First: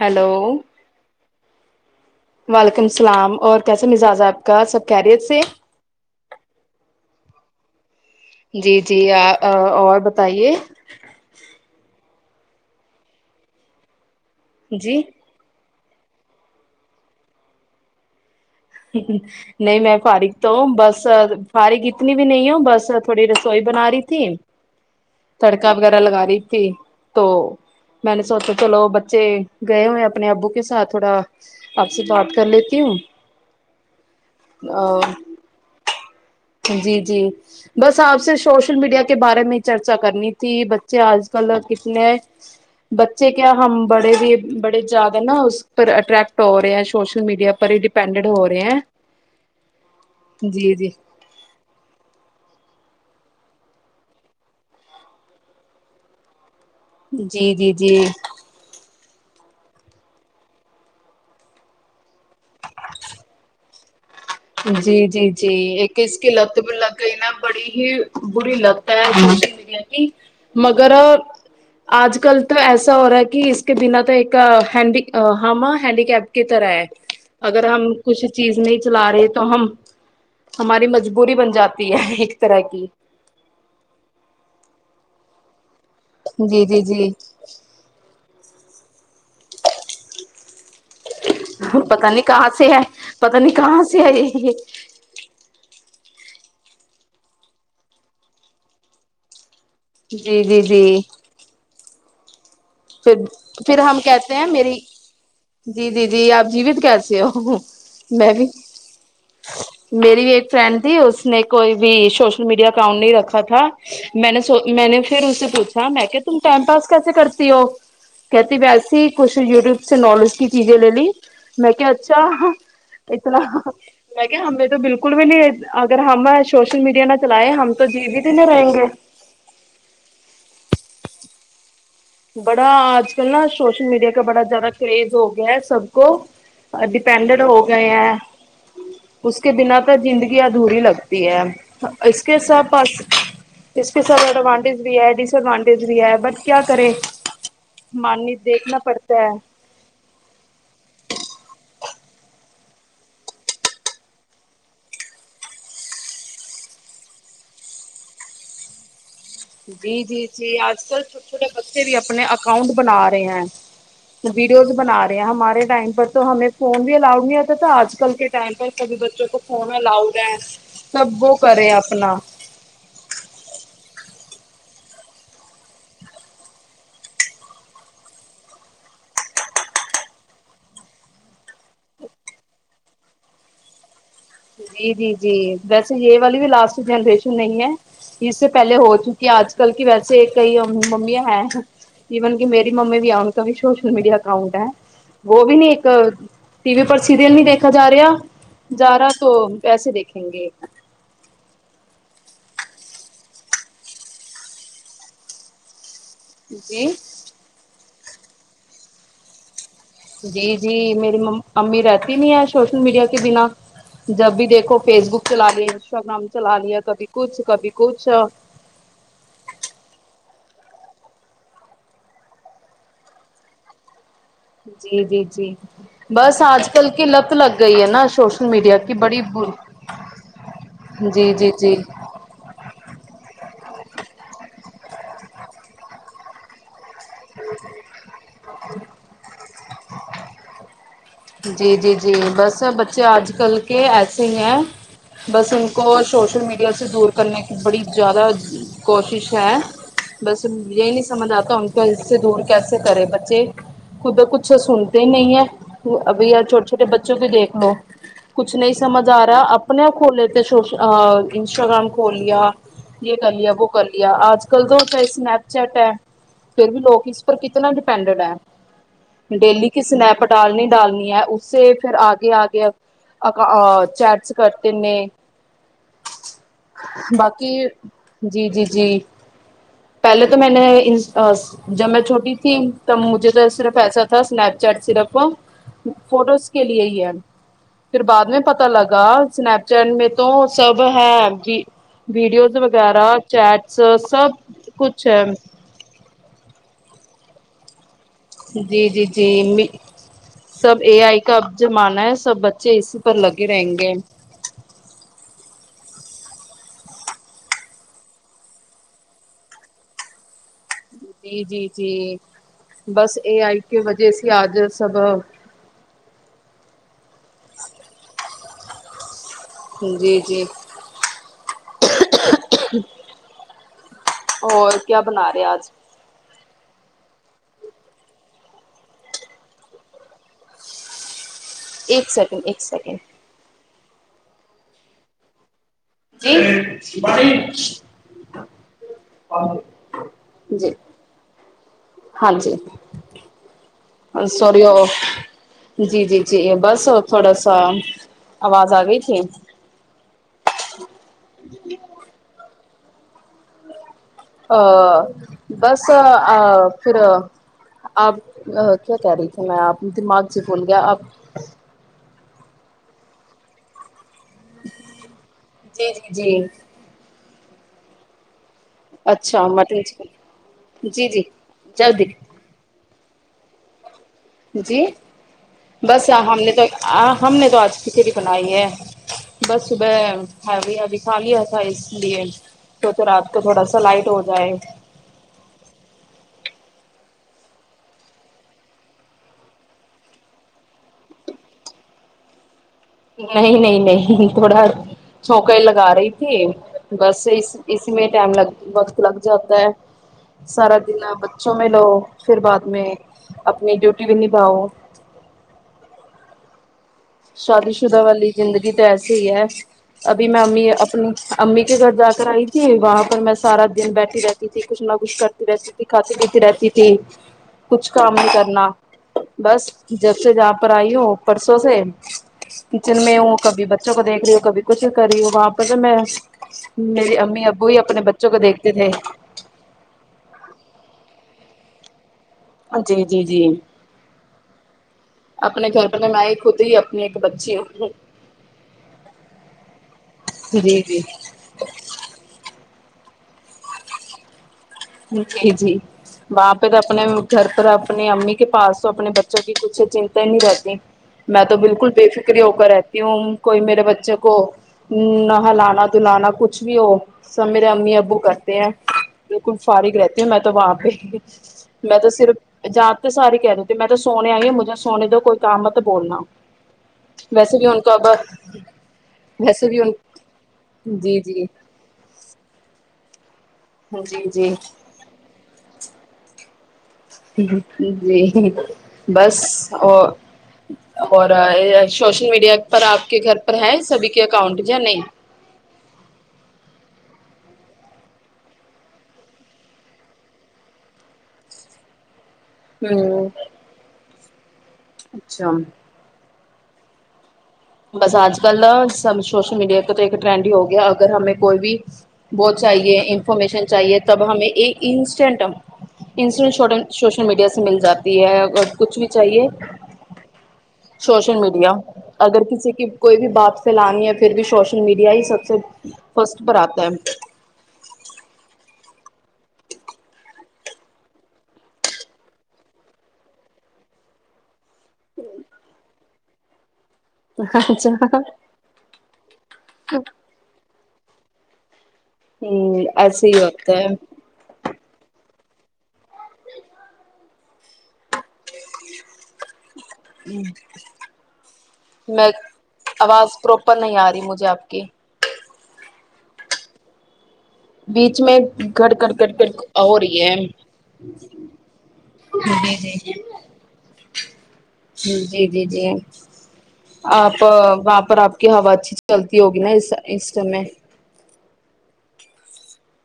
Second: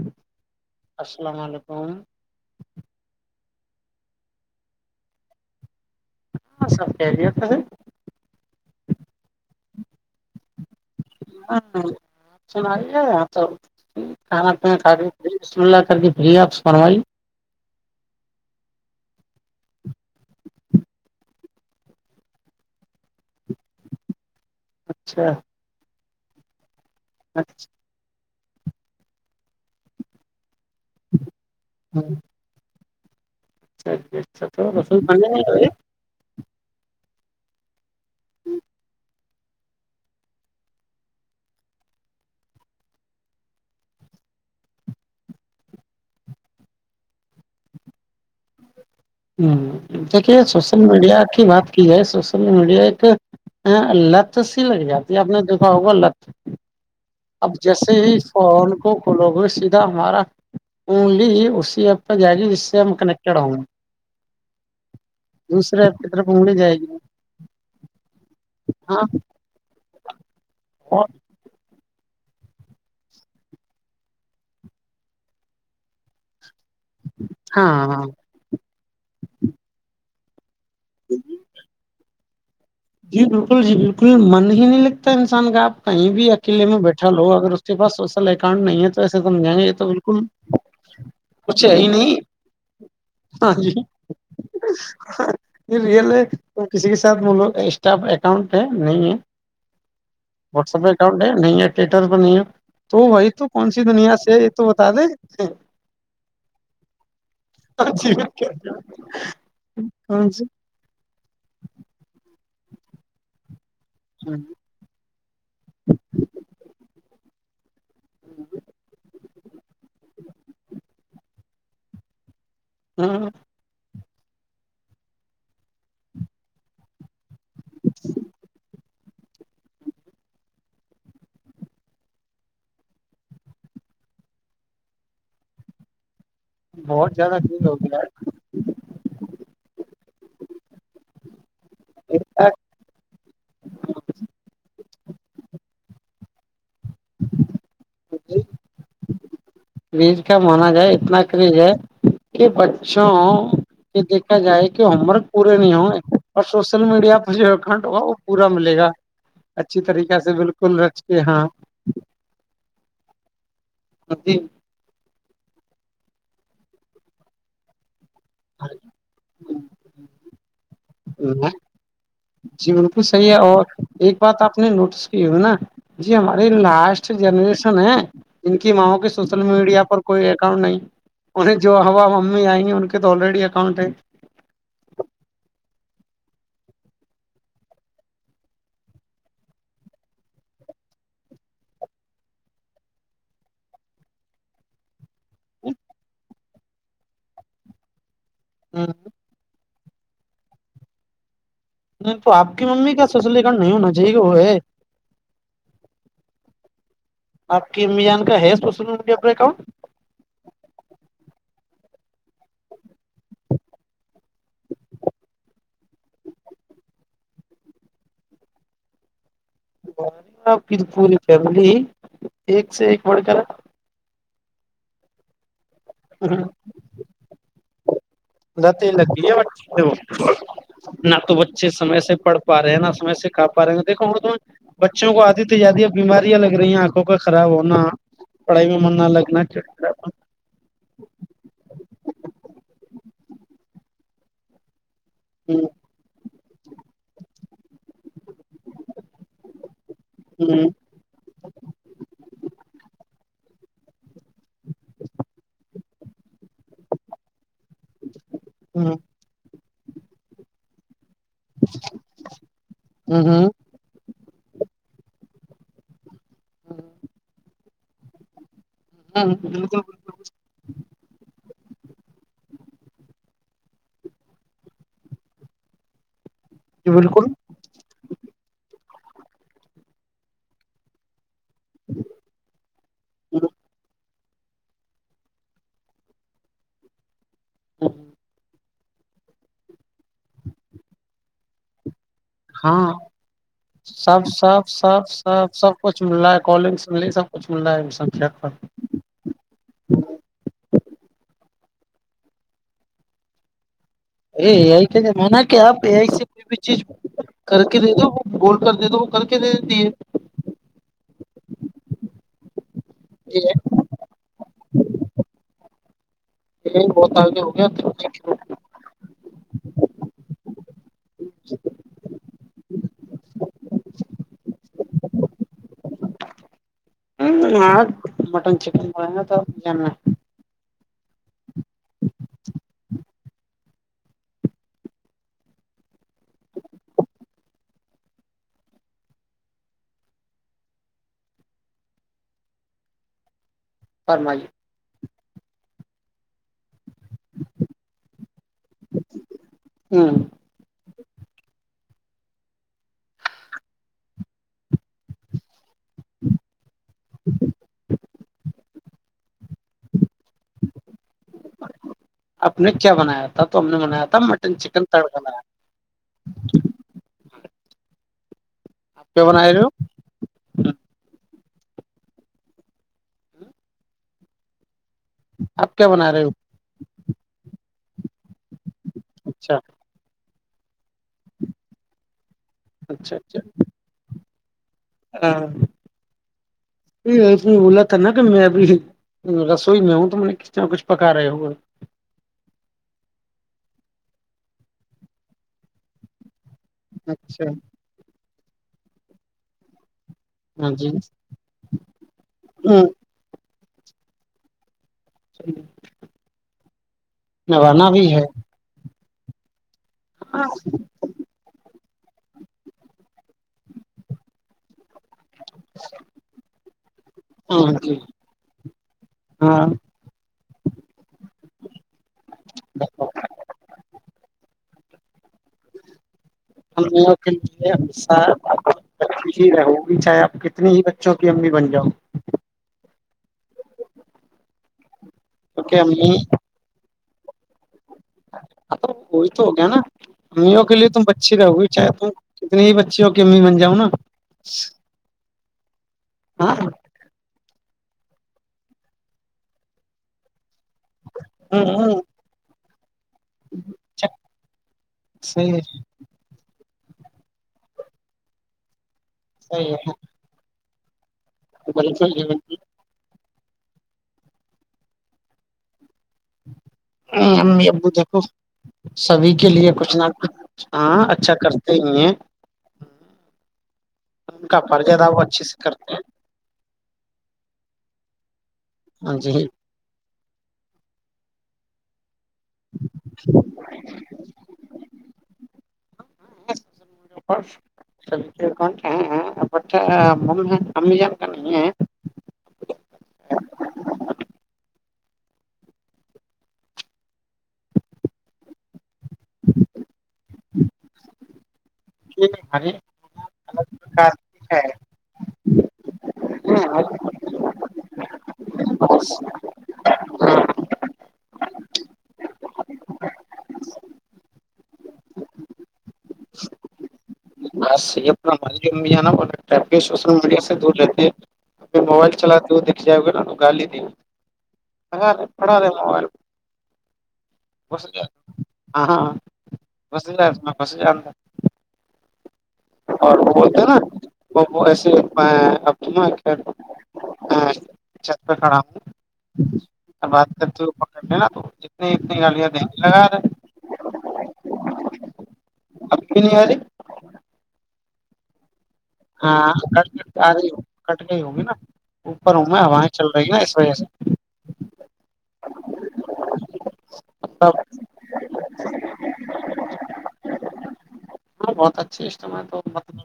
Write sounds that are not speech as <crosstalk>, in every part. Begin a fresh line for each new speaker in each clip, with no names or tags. Hello
السلام علیکم
وعلیکم اللام اور کیسا مزاج ہے آپ کا سب کہہریی سے
ہاں سب کہہریی تھا سر
جی جی اور بتائیے
ہاں سنا آ تو کانا ک
جی
میںن س کے فری آپ سے فروائی
نہیں میں فاریک تو ہوں بس فاریک اتنی بھی نہیں ہوں بس تھوڑی ر سوئی بنا رہی تھی
اچھا
تڑکا وغیرہ لگا رہ رہتی <unintelligible> تو
اچھا
میں نے سوچو چلو بچے گئے ہوئے اپنے آبک کے ساتھ تھوڑا آپ سے بات کر لیتی ہوں
اچھا ج اچھا تو ر م
جی جی <unintelligible> بس آپ سے سوشل میڈیا کے بارے میں چرچا کرنی تھی بچے آج کل کتنے بچے کیا ہم بڑے بھی بڑے زیادہ نا اس پر اٹریکٹ ہو رہے ہیں سوشل میڈیا پر ہی ڈیپینڈنٹ ہو رہے ہیں
ہیکے
جی
سوشل
جی
میڈیا بات کی جائے سوشل میڈیا ایک لت سی لگ جاتی ہے آپ نے دکھا ہوگا لت اب
جی جی
جیسے ہی
جی
فون کو کھولو گے سیدھا ہمارا اونلی اسی ایپ پہ جائے گی جس سے ہم کنیکٹیڈ ہوں گے
جی جی جی
دوسرے
ایک
ایپ
اس
طرف
کی لت
انگلی
پ
جائے
لگ
گی
گئی نا بڑی ہی بری لت ہے
ہاں
مرییا کی مگر
ہاں
آج کل تو ایسا ہو رہا ہے کہ اس کے بنا تو ایک ہینڈی ہما ہینڈی کیپ کی طرح ہے اگر ہم
ہاں
کچھ چیز نہیں چلا رہے تو ہماری مجبوری بن جاتی ہے ایک طرح کی
جی بالکل جی بالکل من ہی نہیں لگتا ان ان گابپ کہیں بھی
جی
اکیلے میں
جی جی
بیٹھا لو اگر اس کے پس سوشل اکاؤنٹ نہیں ہے تو تو ایسے توم ج گے یہ تو بالکل <unintelligible>
پتا نہیں کہاں سے ہے پتا
ہاں
نہیں
جی
کہاں سے ہے یہ یہ
ل ہے تو کسی کے ساتھ ملک اسٹاف اکاؤنٹ ہے نہیں ہے
جی جی جی
واٹسپ اکاؤنٹ ہے نہیں ہے تر ب نہیں تو
پھر
وہی تو کون
پھر
سی
ہم
دنیا سے
کہتے
ہے
ہیں
یہ تو
میری
بتا دیں
جی جی جی آپ جیوت کیس ہو میں بھی میری
کون
بھی
سی
ایک فرینڈ تھی اس نے کوئی بھی سوشل میڈیا کاؤنٹ نہیں رکھا تھا میں نے س میں نے پھر اس سے پوچا م میں کہ تم ٹائم پاس کیسے کرچ س وہ اپن کہتی وسی کچھ یوٹیوب سے نالج کی چیزیں لے لی میں کیا اچھا
ہاں
اتنا مے ہمیں تو بالکل بھی نہیں اگر ہم سوشل میڈیا نہ چلائے ہم تو جی بھی دینے رہیں گے بڑا آج کل نا سوشل میڈیا کا بڑا زیادہ کریز ہو گیا ہے سب کو
بہت زیادہ
ڈپینڈٹ ہو
کریز
گئے
گیا
ہیں
ہے
اس کے بنا تو زندگی ادھوری لگتی ہے اس کے
اتنا
سب پاس اس کے ساتھ ایڈوانٹیج بھی ہے ڈس ایڈوانٹیج بھی ہے بٹ کیا کریں <unintelligible> ماننی دیکھنا پڑتا اچا <unintelligible>
کریز کیا مانا جائے اتنا کریز ہے کہ بچوں کے دیکھا جائے کہ ہوم ورک پورے نہیں ہوں اور سوشل میڈیا پر جو اکاؤٹ ہوگا وہ پورا ملے گا <unintelligible>
جی
طریقہ
جی
سے
جی
بالکل
آج کل
رچ
چھوٹے
کے
چھوٹے
ہاں
بچے بھی اپنے اکاؤنٹ بنا رہے ہیں
جی
ویڈیوز بنا رہے ہیں ہمارے ٹائم بٹ تو ہمیں فون بھی الاؤڈ نہیں آتا تھا آج کل کے ٹائم پر سب بچوں کو فون لاؤودا
ہ جی بکل صحیح ہے اور ایک بات آپ نے نوٹس کی ہو نا جی ہماری لاسٹ جنریشن ہے جن کی ماں کی سوشل میڈیا پر کوئی اکاؤنٹ نہیں انہیں جو ہوا امی آئیںی ان کے تو آلریڈی اکاؤنٹ ہے
جی جی جی ویسے یہ والی بھی لاسٹ جنریشن نہیں ہے اس سے پہلے ہو چکی ہے آج کل کی ویسے کئی ممیاں ہیں ایون کہ میری ممی بھی ہے ان کا بھی سوشل میڈیا اکاؤنٹ ہے وہ بھی نہیں ایک ٹی وی پر سریل نہیں دیکھا ج رہا زارا ہم کیسے دیکھیں گے
نہیں تو آپ کی ممی کیا سسلییکن نہیں ہونا چاہیے وہ ہے
جی
میان کا ہے پسل ان گ اپنے کان
جی جی میری امی رہتی نہیں ہے سوشل میڈیا کے بنا جب بھی دیکھو فیس بک چلا لیا انسٹاگرام چلا لیا کبھی کچھ کبھی کچھ
آپ کی پوری فیملی ہی ایک سے ایک بڑ کر
جی جی جی بس آج کل کے لت لگ گئی ہے ن
لگی ہے ب نہ
جی
تو
جی
بچے
جی
سمے سے پڑھ پا رہے ہیں نہ سمے سے کا پا رہے ہیں دیکھا گا تمہیں بچوں کو آدھی سے زیادی ا بیماریاں لگ رہی آ لوں کا خراب ہونا پڑھائی میں من نہ لگنا ال <unintelligible>
جی جی جی بس بچے آج کل کے ایسے ہی ہیں بس ان کو سوشل میڈیا سے دور کرنے کی بڑی زیادہ کوشش ہے بس یہ نہیں سمجھ آتا ان کو اس سے دور کیسے کرے ب خود کچھ سنتے نہیں ہے اب ار چھوٹے چھوٹے بچوں کو دیکھ لو کچھ نہیں سمجھ آ رہا ا اپنے کھولے تھ سوش انسٹاگرام کھول لیا یہ کر لیا وہ کر لیا آج اج کل تو کائی سنپ چیٹ ہے پھر بھی لگ اس پر کتنا کڈوڈا <unintelligible> ڈیلی
بالکل
کے سن پٹال نے ڈالنی ہے اس سے پھر آگے آگ اک چیٹس کرتے ہیں
بالکل
باقی جی جی جی پہلے تو میں نے <inaudible> جب میں چھوٹی تھی تب مجھے تو صرف ایسا <unintelligible> ا اسپ چاٹ سرپ <unintelligible> فوٹوز کے لیے ہی ہے پھر بعد میں پتا پت لگا سنیپ چیٹ میں تو سب ہے جی <inaudible>
ہاں سب سب سب
کچھ ہے
سب سب کچھ مل رہ ہے کول ڈس م سب کچھلہ ہے سن <inaudible>
جی جی جی سب اے آئی کا جمانہ ہے سب بچے اسی پر لگے رہیں گے
ا اے آئی کا جمانا کہ آپ اے آئی سے کوئی بھی چیز کر کے دے دو وہ بول کر دے دو وہ کر کے دے دیتی ہے
جی جی جی بس یہ آئی کی وجہ سے آج سب
یہ بہت آگے ہو گیا <inaudible>
جی جی اور کیا بنا رہے آج <unintelligible>
ہاں مٹن چکن ب گا تواننا
ایک سیکنڈ ایک سیکنڈ <inaudible> ج بت <inaudible> اور جی <inaudible> ہاں جی <unintelligible>
فرمائیے
سورو <inaudible> جی جی جی بس <unintelligible> تھوڑا سا آواز آ گئی تھی <unintelligible>
ہوں
جی <inaudible> ا <inaudible> بس پھر آپ <unintelligible> کیا کہہ رہی تھی میں آپ دماغ سے بول گیا آپ <unintelligible>
آپ نے کیا بنایا تھا تو ہم نے بنایا تھا <unintelligible> متب مٹن چکن تڑغنا
جی جی جی اچھا
بنا رہے ہو
مٹن چکن جی جی <unintelligible> جلدی <inaudible> جی
آپ
<inaudible>
کیا
بس
بنا رہے ہو
ہم نے تو ہم نے تو آج <unintelligible> کچ <inaudible> بنائیے
اچھا
بس صبح <unintelligible> ہ بھی ابھی خالی تھا اس لیے تو تو
اچھا
رات کو
اچھا
تھوڑا سا لائٹ ہوتا بائ
ہاں اس میں بولا تھا نا کہ میںبھی رسوئی میں ہوں تو میں نے کس طرح کچھ پکا رہا ہوگا
نہیں نہیں نہیں تھوڑا سوکائی لگا رہی تھی بس اس
اچھا
اس میں ٹائم لگ وقت لگ جاتا ہے
ہاں
سارا
جی
دن بچوں میں لو پھر بعد میں اپنی ڈیوٹی بھی نباؤ
چلو
شادی شدہ والی زندگی تو ایس چی ہے ابھی میں امی اپنی امی کے گھر جا کر آئی تھی وہاں پر میں سارا دن بیٹھی رہتی تھی کچھ نہ کچھ کر رہتی تھی کھاتی پیتی رہتی تھی
ہاں
کچھ
جی
کام نہیں کرنا
ہاں
بس جب سے جہاں پر آئی ہوں پرسوں سے کچن میں ہوں کبھی بچوں کو دیکھ رہی ہوں کب کچھ کری ہو واپس میں
ہم لوگوں
میری
کے
امی ابو
لیے
ہی اپنے بچوں کو دیکھتے تھے
ب ہی رہوں گی چاہے آپ کتنی ہی بچوں کی امی بن جاؤ
جی جی جی اپنے
کیونکہ
گھر پہ
امی
میں ہوتی ہی اپنی ایک بچی
ہ تو وہی تو ہو گیا نا امیوں کے
جی
لیے
جی
تم بچی رہوی چاہے تم کتنی ہی اچ اوک میں بن جاؤں نا
جی جی وہاں
ہاں
پہ تو اپنے گھر پر آپ اپنی امی کے پاس تو اپنے بچوں کی کچھ چنتا نہیں رہتی میں تو بالکل بے فکر ہو کر رہتی کیوں کوئی میرے بچے کو نہ
صحیح ہے
ہلانا دلانا کچھ کچھ بھی ہو سب میرے امی ابو کرتے ہیں
صحیح ہے
فارغ رہتی ہوں میں تو وہاں <unintelligible> میں تو
بالکل
صرف ج تو ساری کہہ دیتی م میں تو سونے آئی ہ مجھے سونے دو کوئی کام بولنا ویسے
امی
بھی ان
ابو
کا
دیکھو سبھی کے
ویسے
لیے
بھی ان
کچھ نہ کچھ ہاں
جی
اچھا
جی
کرتے ہی ہیں
جی
ان کا پرجیدہ وہ اچھے سے کرتے ہیں
جی
ہیں
بس
جی
ہو ہو رہا اچھا سوشل میڈیا پر آپ کے گھر پر ہے سبھی کے اکاؤنٹ یا نہیں
آپٹھا اممیان ک ہیں
ہو اچھا بس آج کل سب سوشل میڈیا کا تو ایک ٹرینڈ ہی ہو گیا اگر ہمیں کوئی بھی وہ
ہر
چاہیے انفارمیشن
الگ
چاہیے
پرکار
تب ہمیں
ہے۔
ایک انسٹینٹ ان شٹ سوشل میڈیا سے مل جاتی ہے اور کچھ بھی چاہیے سوشل میڈیا اگر کسی کی کوئی بھی بات پھیلانی ہے پھر بھی سوشل میڈیا ہی سب سے فرسٹ پر آتا ہے
بس یہ اپنا مل سوشل میڈیا سے دور رہتے موبائل چلاتے ہو دکھ جائے گا نگ سگا پڑا رہے م ب
اچھا
ج ہاں ہاں بسی جا میں بس ج
ہوں
اور
ایسے
وہ
ہی
بولتے ہیں
ہوتا ہے
نا وہ ایسے آپ چ پہ کھڑا میں بات کرتے ہو پکڑ ل نا تو جتنی اتنی
میں
گالیاں دی لگا رہے
آواز پراپر نہیں آ
ہیں
مجھے آپ کی
اب نہیں والی
بیچ میں گٹ گٹ گٹ
ہاں
گٹ
کٹ
ہو
آ
ہے
رہی کٹ گئی ہگی نا اوپر ہوں میں
جی
ہوائیں چل
جی
رہی نا اس وجہ سے
جی جی جی جی آپ
مطلب
وہاں پر آپ کی ہوا اچھی چلتی ہوگی نا اس اس سٹے
ہاں بہت اچھے اسٹم ہے تو مطلب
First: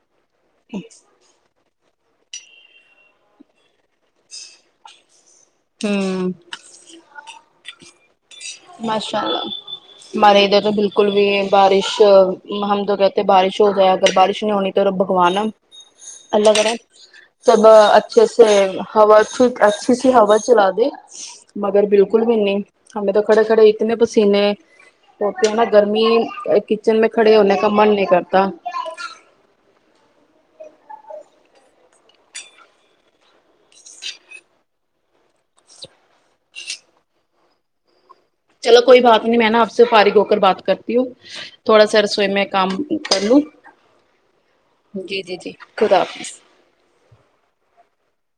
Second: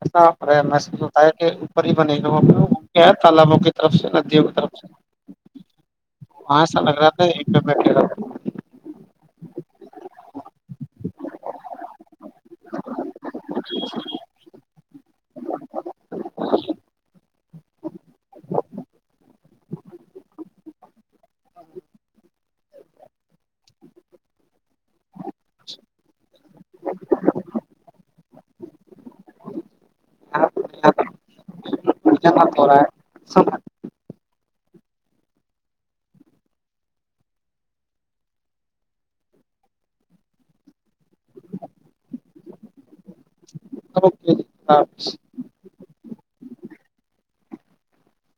ایسا اور محسوس ہوتا ہے کہ ہی بنے گا وہاں ہے تالابوں کی طرف سے ندیوں کی طرف سے
ہوں
نہیں کیالا
ہمارے ادھر تو بالکل بھی بارش ہم تو کہتے بارش ہو جائے اگر بارش نہیں ہونی تو بھگوانا اللہ کرا سب اچھے سے ہوا اچھی سی ہوا چلا دے مگر بالکل بھی نہیں ہمیں تو کھڑے کھڑے اتنے پسینے تو نے گرمی کچن میں کھڑے ہونے کا من نہیں کرتا
رہ ہے <inaudible>
چلو کوئی بات نہیں میں نا آپ سے فارغ ہو کر بات کرتی ہوں تھوڑا سا رسوئی میں کام کر لوں
اوکے جی اللہ حافظ
جی جی جی خدا حافظ <inaudible>